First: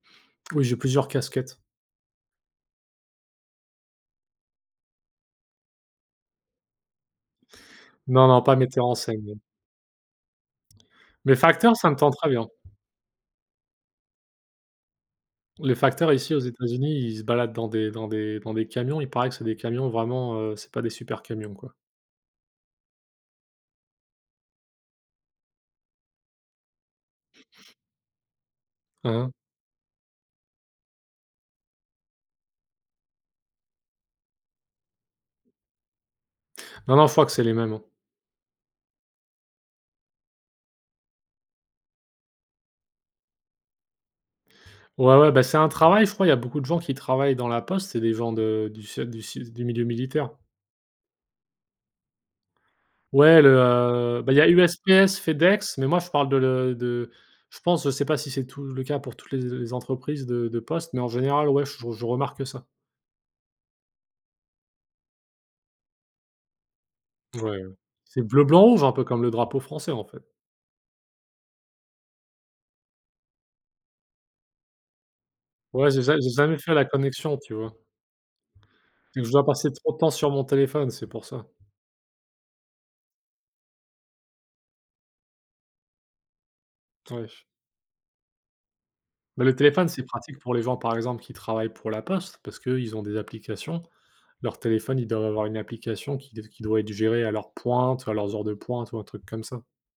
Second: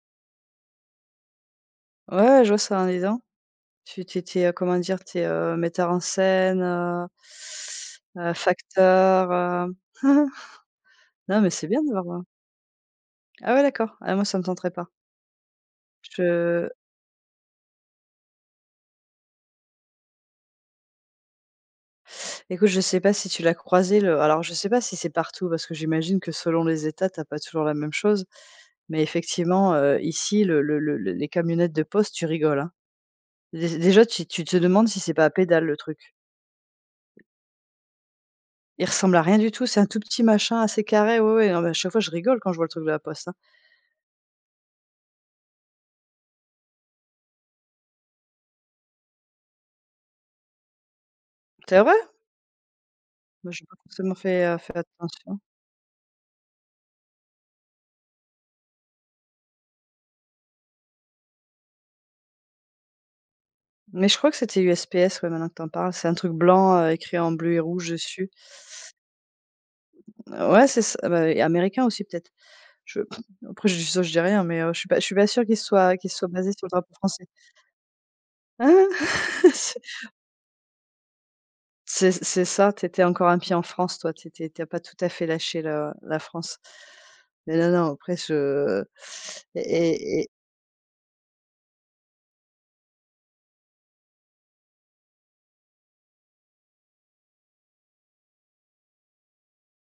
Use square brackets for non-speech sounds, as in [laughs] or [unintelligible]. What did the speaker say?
Oui, j'ai plusieurs casquettes. Ouais, ouais, je vois ça, hein, dis donc. Tu tu es tu es comment dire? Tu es, heu, metteur en scène, heu Non, heu, non, pas metteur en scène, facteur, non heu, [laughs] Mais non mais c'est facteur, bien ça de. me [unintelligible] tenterait bien. Ah ouais, d'accord. Ah moi, ça me tenterait pas. Les Je facteurs, ici, aux te États-Unis, ils se baladent dans des dans des dans des camions, il paraît que c'est des camions vraiment, heu, c'est pas des super camions, quoi. Écoute, je sais pas si tu l'as croisé le alors je sais pas si c'est partout, parce que j'imagine que selon les États, tu as pas toujours la même chose. Mais Hein, hein. effectivement, heu, ici, le le le les camionnettes de poste, tu rigoles, hein. Dé déjà tu tu te demandes si c'est pas à pédales, le truc. Non, non, je crois que c'est les mêmes, hein. Il ressemble à rien du tout, c'est un tout petit machin assez carré ouais, ouais, mais à chaque fois je rigole quand je vois le truc de la poste, hein. Ouais, ouais, bah, c'est un travail, je crois, il y a beaucoup de gens qui travaillent dans la poste, c'est des gens de du se du su du milieu militaire. C'est vrai? Ouais, Moi, le, j'ai pas forcément heu, bah il y fait, a heu, fait USPS, attention. FedEx, mais moi, je parle de de je pense, je sais pas si c'est tout le cas pour toutes les les entreprises de de poste, mais en général, ouais, je je remarque ça. Mais je crois que c'était USPS ouais, maintenant que tu en parles. C'est un truc blanc écrit en bleu et Ouais, rouge c'est dessus. bleu blanc rouge, un peu comme le drapeau français, en fait. Ouais, c'est ça bah, américain aussi peut-être. Je [chuckles] après ça je dis rien, mais, heu, je suis pas je suis pas sûre qu'ils se Ouais, soient j'ai qu'ils se jamais soient j'ai basés jamais sur le fait la drapeau français. connexion, tu vois? Hein C'est que je dois [laughs] passer C'est trop de temps sur mon téléphone, c'est pour ça. c'est c'est ça, tu était encore un pied en France, toi, tu étais tu as pas tout à fait lâché le la France. [unintelligible] Mais, non, non, après je Mais le téléphone, c'est et et pratique pour les gens, par exemple, qui travaillent pour la poste, parce qu'eux ils ont des applications. Leur téléphone, ils doivent avoir une application qui qui doit être géré à leur pointe, à leurs heures de pointe ou un truc comme ça.